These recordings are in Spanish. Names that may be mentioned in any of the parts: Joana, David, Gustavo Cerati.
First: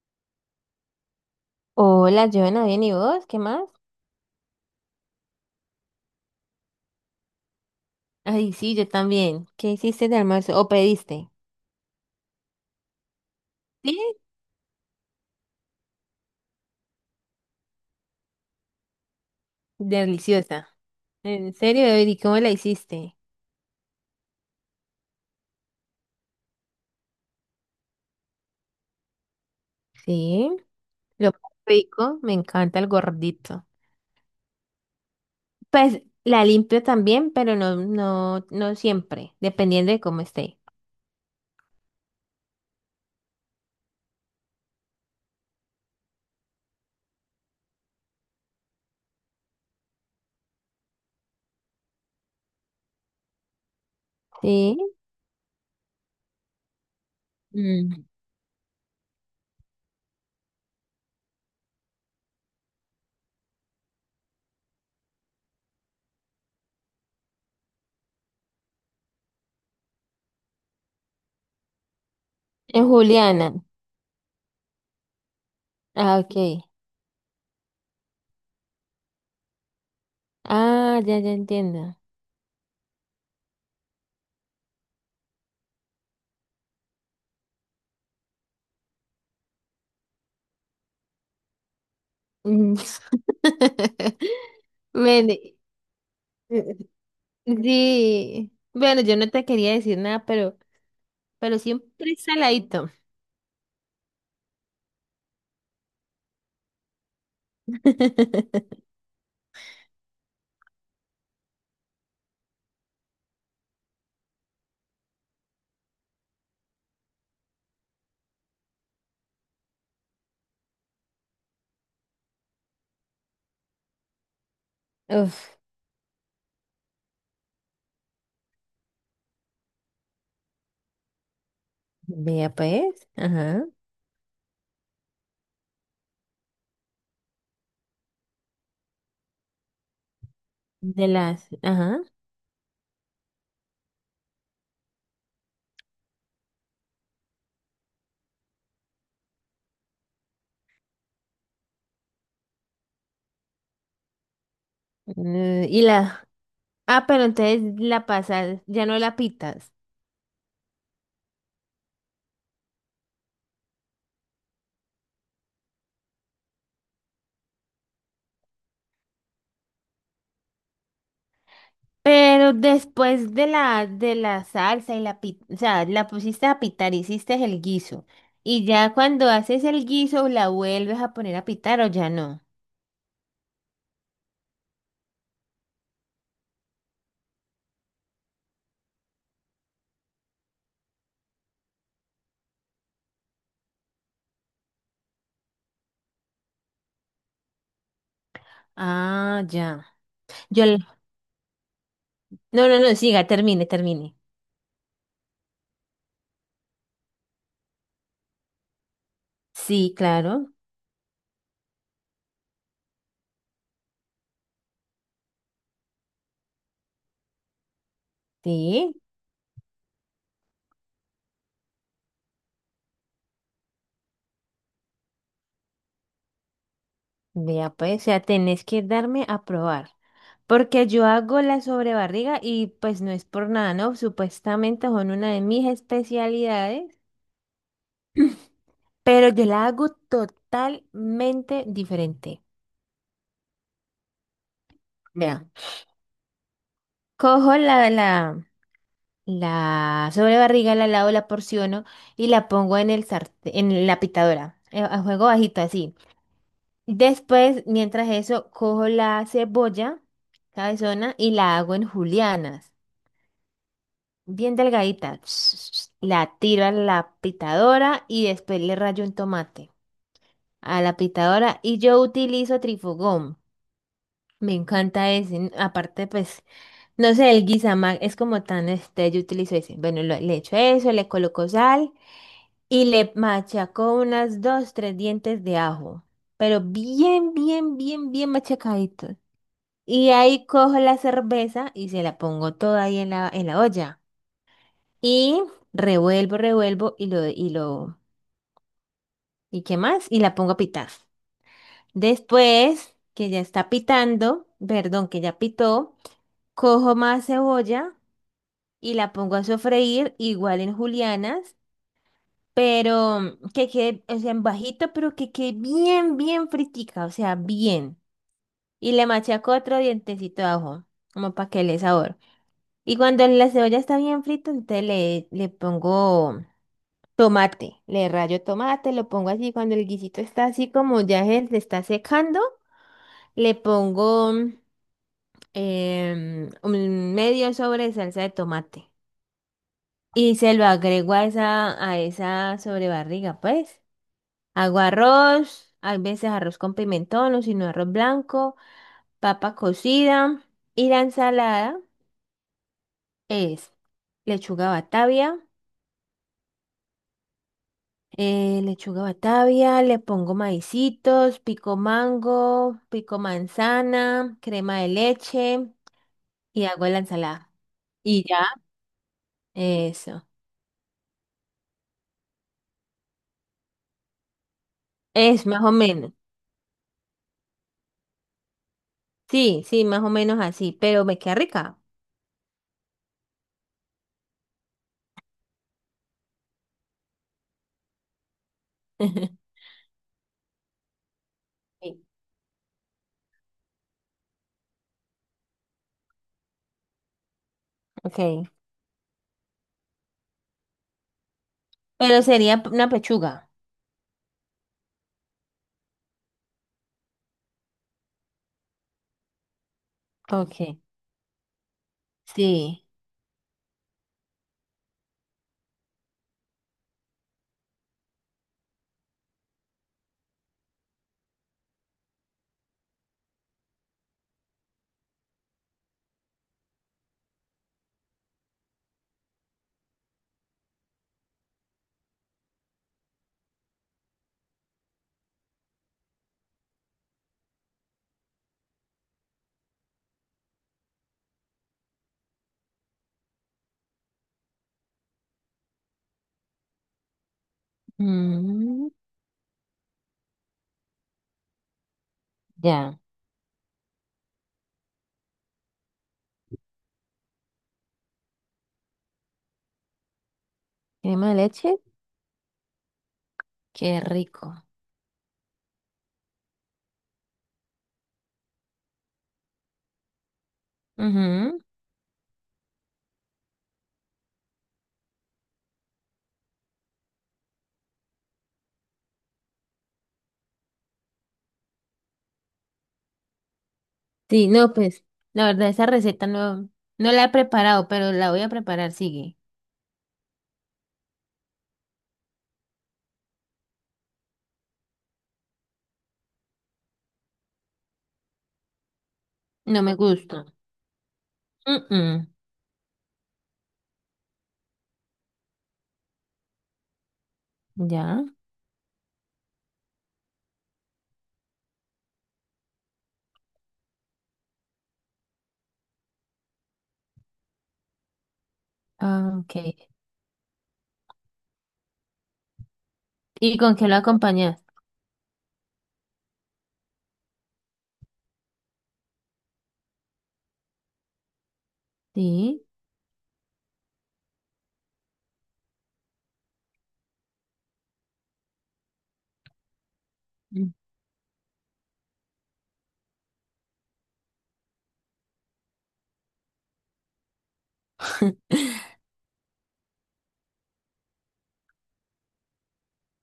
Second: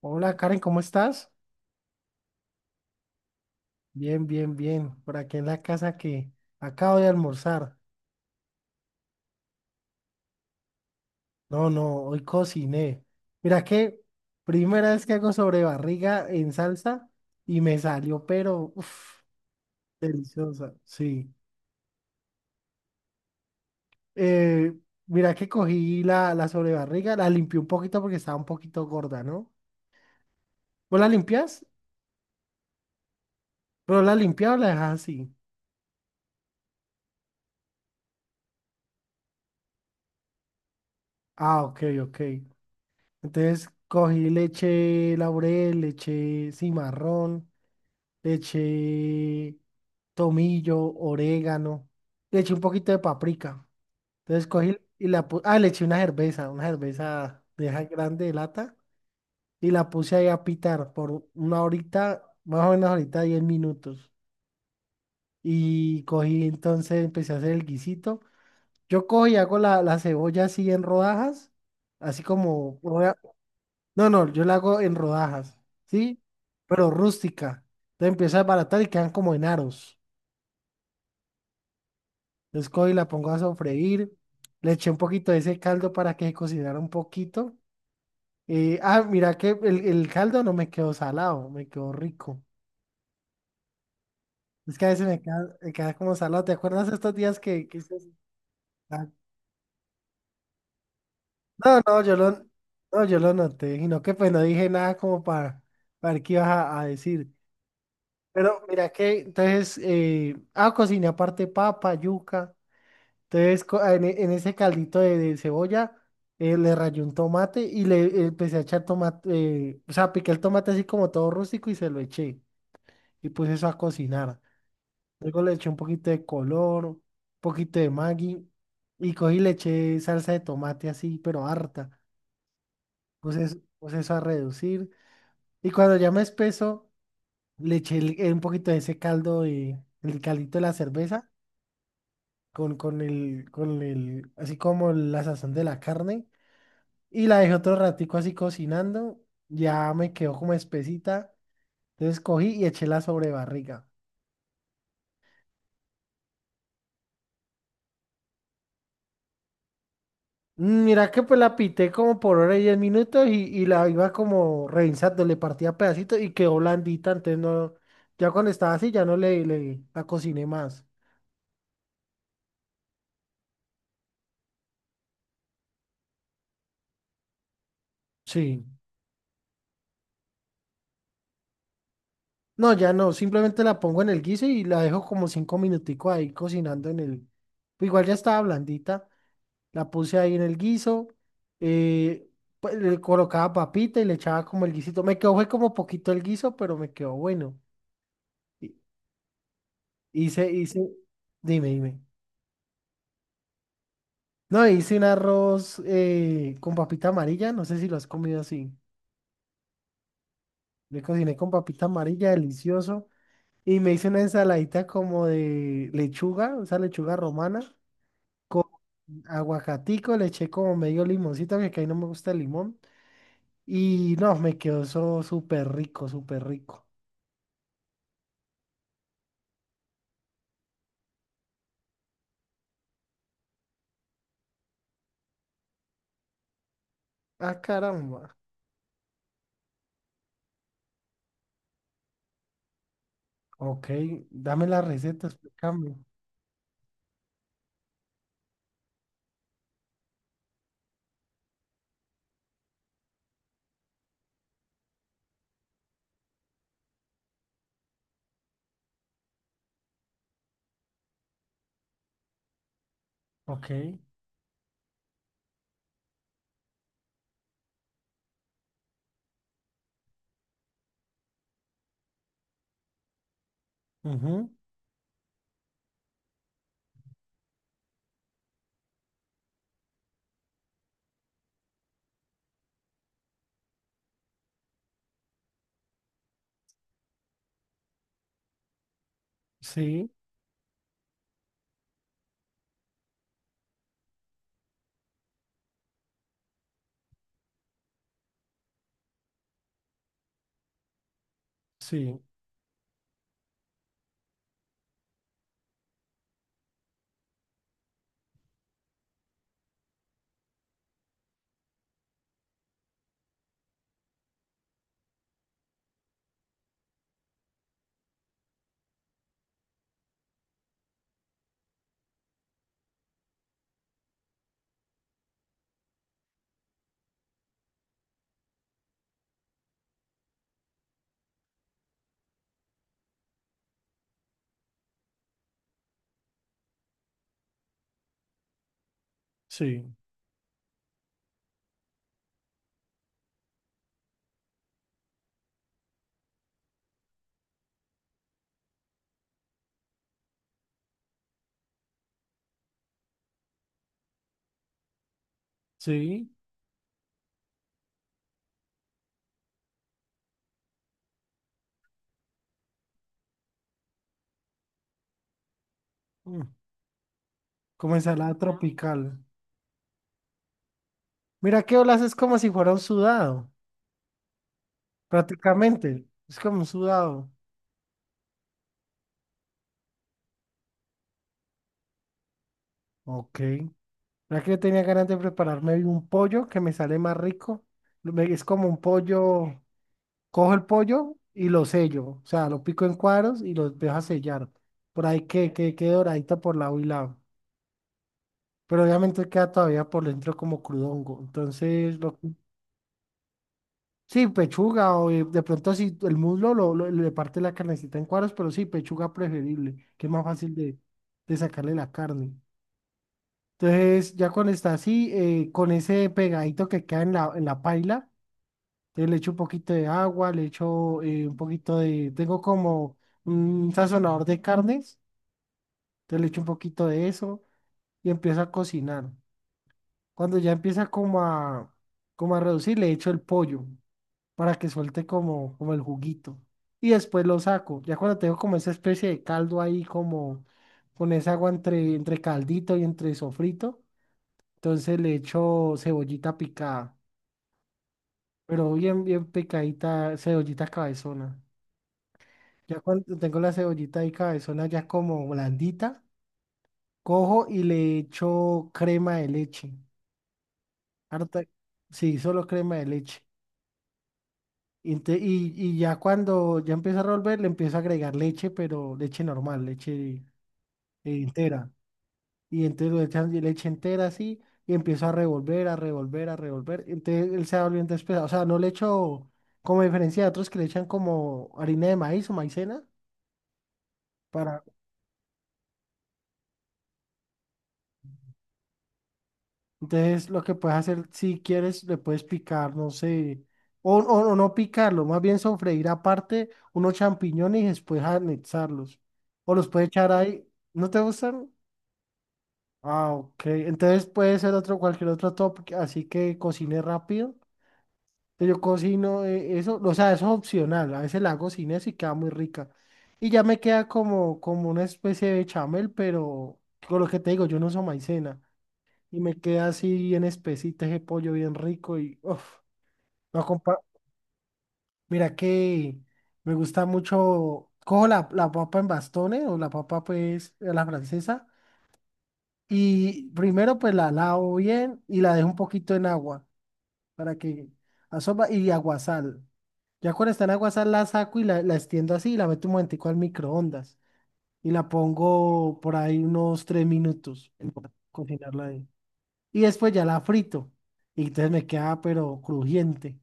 Hola Karen, ¿cómo estás? Hola, Joana, bien, ¿y vos? ¿Qué más? Bien, bien, bien. Por aquí en la casa que acabo de almorzar. Ay, sí, yo también. ¿Qué hiciste de almuerzo? ¿O pediste? No, no, hoy cociné. Mira que Sí, primera vez que hago sobre barriga en salsa y me salió, pero uf, deliciosa. deliciosa. Sí. En serio, David, ¿y cómo la hiciste? Eh, mira que cogí la sobrebarriga, la limpié un poquito porque estaba un poquito gorda, ¿no? Sí, ¿Vos la lo más limpias? rico, me encanta el gordito. ¿Pero la limpias o la dejas así? Pues la limpio también, pero no, no, no siempre, dependiendo de cómo esté. Ah, ok, ok. Entonces cogí leche laurel, leche cimarrón. Le eché tomillo, orégano. Le eché un poquito de paprika. Entonces Sí. cogí y la puse. Ah, le eché una cerveza de esa Mm. grande de lata. Y la puse ahí a pitar por una horita, más o menos ahorita 10 minutos. Y cogí, entonces empecé a hacer el guisito. Yo cojo y hago la cebolla así en rodajas. Así como. En Juliana. No, no, yo la hago en rodajas. Ah, ¿Sí? ok. Pero rústica. Entonces empiezo a desbaratar y quedan como en aros. Ah, ya, ya entiendo. Entonces cojo y la pongo a sofreír. Le eché un poquito de ese caldo para que cocinara un poquito. Mira que el caldo no me quedó salado, me quedó rico. Mm. Es que a veces Bueno, me queda como salado. ¿Te eh, acuerdas estos días que hice así? sí. Bueno, Ah, yo no te quería decir nada, pero no, no, siempre saladito. no, yo lo noté, sino que pues no dije nada como para ver qué ibas a decir. Pero mira que entonces, cociné aparte papa, yuca. Entonces, en ese caldito de cebolla, le rayé un tomate y le empecé a echar tomate, o sea, piqué el tomate así como todo rústico y se lo eché. Y puse eso a cocinar. Luego le Uf, eché un poquito de color, un poquito de Maggi y cogí y le eché salsa de tomate así, pero harta. vea pues, Puse, es- ajá, puse eso a reducir. Y cuando ya me espeso, le eché un poquito de ese caldo, el caldito de la de cerveza, las, ajá, con el, así como la sazón de la carne. Y la dejé otro ratico así cocinando, ya me quedó como espesita, entonces cogí y eché la sobrebarriga. eh, y la, ah, pero entonces la pasas, ya no la pitas, Mira que pues la pité como por hora y 10 minutos y la iba como revisando, le partía pedacitos y quedó blandita, entonces no, ya cuando estaba así ya no le la cociné más. pero después de la salsa y la pita, o sea, la pusiste a pitar, hiciste el guiso, Sí. y ya cuando haces el guiso, la vuelves a poner a pitar o ya no. No, ya no, simplemente la pongo en el guiso y la dejo como 5 minuticos ahí cocinando en el, igual ya estaba blandita. La puse ahí en el guiso. eh, pues, le colocaba papita y le echaba como el guisito. Me quedó, fue como poquito el guiso, pero me quedó bueno. Hi- Ah, ya. Hice, Yo, hice, la- Dime, dime. no, no, no, siga, termine, termine. No, hice un arroz con papita amarilla. No sé si lo has comido así. Sí, claro, Le cociné con papita amarilla, delicioso. Y me hice una ensaladita como de lechuga, esa lechuga romana, con sí. aguacatico. Le eché como medio limoncito, porque a mí no me gusta el limón. Y no, me quedó eso súper rico, súper rico. Vea, pues, o sea, tenés que darme a probar. Porque yo hago la sobrebarriga y pues no es por nada, ¿no? Supuestamente son una de mis especialidades, Ah, caramba. pero yo la hago totalmente diferente. Ok, dame la receta, Vea, explícame. cojo la la sobrebarriga, la lavo, la porciono y la pongo en el sartén, en la pitadora, a fuego bajito así. Después, mientras eso, cojo la cebolla cabezona y la hago en julianas. Ok, Bien delgadita. La tiro a la pitadora y después le rayo un tomate a la pitadora y yo utilizo trifugón. ujú, Me encanta ese. N- Aparte, pues, no sé, el guisamag es como tan este, yo utilizo ese. Bueno, lo- le echo eso, le coloco sal y le machaco unas dos, tres dientes de ajo. Pero bien, bien, bien, bien machacadito. Y sí, ahí cojo la cerveza y se la pongo toda ahí en la olla. Y revuelvo, revuelvo ¿y qué más? Y la pongo a pitar. sí, Después que ya está pitando, perdón, que ya pitó, cojo más cebolla y la pongo a sofreír igual en julianas, pero que quede, o sea, en bajito, pero que quede bien, bien fritica, o sea, bien. Y le machaco otro dientecito de ajo, como para que le dé sabor. Y cuando la cebolla está bien frita, entonces le pongo tomate, le rayo tomate, lo pongo así, cuando el guisito está así como ya se está secando, le pongo un medio sobre de salsa de tomate sí, y se lo agrego a esa sobrebarriga, pues. Hago arroz, a veces arroz con pimentón o si no arroz blanco, papa cocida y la ensalada es lechuga batavia. sí. Lechuga batavia, le pongo maicitos, pico mango, pico manzana, crema de leche mm, y hago la ensalada. Como Y ensalada ya, tropical. eso. Mira que olas es como si fuera un sudado, Es más o prácticamente. menos. Es como un sudado. Sí, sí, más o menos así, pero me queda rica. Ok. Mira que yo tenía ganas de prepararme un pollo que me sale más rico. Es como un pollo, cojo el pollo y lo Sí. sello. O sea, lo pico en cuadros y los dejo a sellar. Por ahí que quede doradito por lado y lado. Ok. Pero obviamente queda todavía por dentro como crudongo. Entonces, Pero sería p- una pechuga. sí, pechuga, o de pronto si el muslo le parte la carnecita en cuadros, pero sí, pechuga preferible, que es más fácil Ok. de sacarle la carne. Sí. Entonces, ya cuando está así, con ese pegadito que queda en la paila, entonces le echo un poquito de agua, le echo tengo como un sazonador de carnes, entonces le echo un poquito de eso y empiezo a cocinar. Cuando ya empieza como a reducir, le echo el pollo para que suelte como el juguito. Y después lo saco. Ya cuando tengo como esa especie de caldo ahí, como con esa agua entre caldito y entre sofrito, entonces le echo cebollita picada, pero Mm, bien, bien picadita, cebollita cabezona. Ya ya. cuando tengo la cebollita ahí cabezona ya como blandita, cojo y le echo crema de leche. Crema de Harta, leche, sí, solo crema de leche. qué rico. Y ya cuando ya empieza a revolver, le empieza a agregar leche, pero leche normal, leche Ujú. entera. Y entonces le echan leche entera así y empieza a revolver, a revolver, a revolver. Entonces él se va volviendo espesa. O sea, no le echo, como diferencia de otros que le echan como harina de maíz o maicena. Sí, Para... no, pues, la verdad, esa receta no, no la he preparado, pero la voy a preparar, sigue. Entonces lo que puedes hacer, si quieres, le puedes picar, no sé, o no picarlo, más bien sofreír aparte unos champiñones y después anexarlos. O los No puedes me echar gusta. ahí. ¿No te gustan? Mm, mm. Ah, ok. Entonces puede ser otro, cualquier otro top, así que cocine rápido. Ya. Yo cocino eso, o sea, eso es opcional. A veces la hago sin eso y queda muy rica. Y ya me queda como una especie de chamel, pero con lo que te digo, yo no uso maicena. Y Ah, me ok. queda así bien espesita ese pollo bien rico y uf, lo ¿Y con acompa- qué lo acompañas? Mira que me gusta mucho, cojo la papa en bastones o la papa pues a la francesa. Sí. Y primero pues la lavo bien y la dejo un poquito en agua para que asoma y aguasal. Ya cuando está en Mm. aguasal la saco y la extiendo así y la meto un momentico al microondas y la pongo por ahí unos 3 minutos en cocinarla ahí. Y después ya la frito y entonces me queda pero crujiente.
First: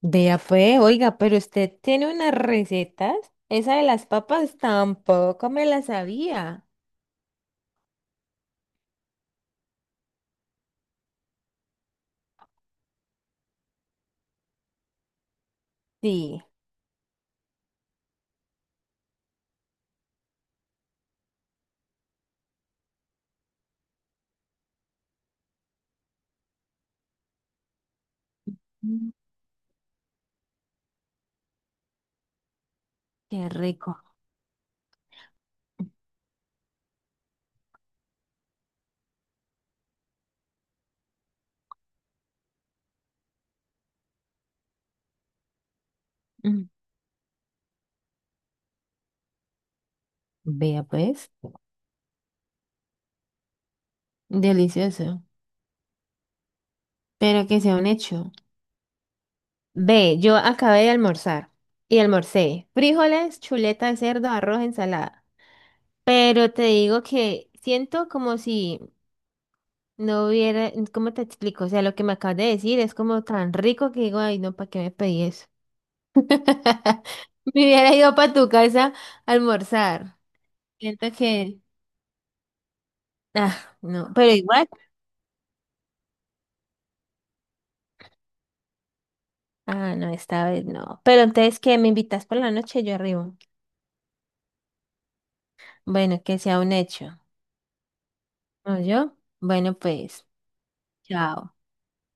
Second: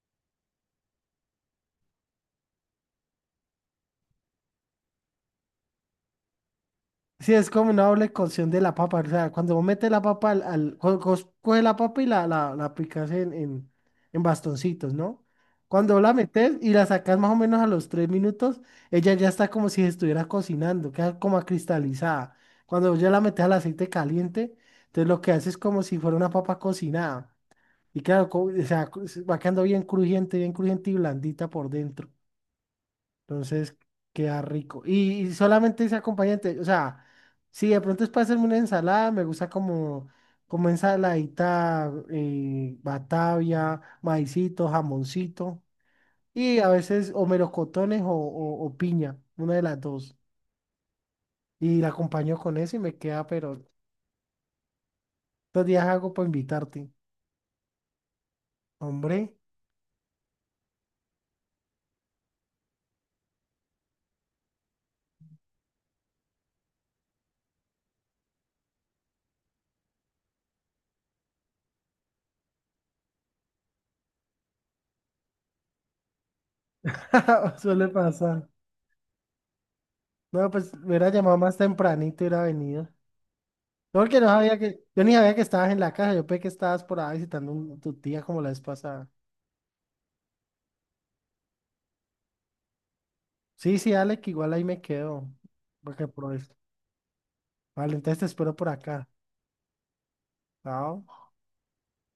Vea pues, oiga, pero usted tiene unas recetas. Esa de las papas tampoco me la sabía. Sí, es como una doble cocción de la papa. O sea, cuando vos metes la papa coge la papa y la picas en bastoncitos, ¿no? Cuando la Sí. metes y la sacas más o menos a los 3 minutos, ella ya está como si estuviera cocinando, queda como acristalizada. Cuando vos ya la metes al aceite caliente, entonces lo que hace es como si fuera una papa cocinada. Y claro, o sea, Mm. se va quedando bien crujiente y blandita por dentro. Qué Entonces, rico. queda rico. Y solamente ese acompañante, o sea, si de pronto es para hacerme una ensalada, me gusta como ensaladita, batavia, maicito, jamoncito, y Mm. a veces o melocotones o piña, una de las dos. Vea pues. Y la acompaño con eso y me queda, pero Delicioso. estos días hago para invitarte. Pero que sea un hecho. Hombre, Ve, yo acabé de almorzar y almorcé frijoles, chuleta de cerdo, arroz, ensalada. Pero te digo que siento como si no hubiera, ¿cómo te explico? O sea, lo que me acabas de decir es como tan rico que digo, ay, no, ¿para qué me pedí eso? Me suele hubiera ido para tu pasar. casa a almorzar. No, pues me Siento hubiera llamado más que, tempranito y hubiera venido. ah, No, no, porque no pero sabía igual, que, yo ni sabía que estabas en la casa, yo pensé que estabas por ahí visitando tu tía como la vez pasada. ah, no, esta vez no. Pero entonces, ¿qué? ¿Me invitas por la noche? Yo arribo. Sí, sí, dale, que igual ahí me quedo, porque Bueno, por que eso. sea un hecho. Vale, entonces te espero por ¿No acá. yo? Bueno, pues, Chao. chao.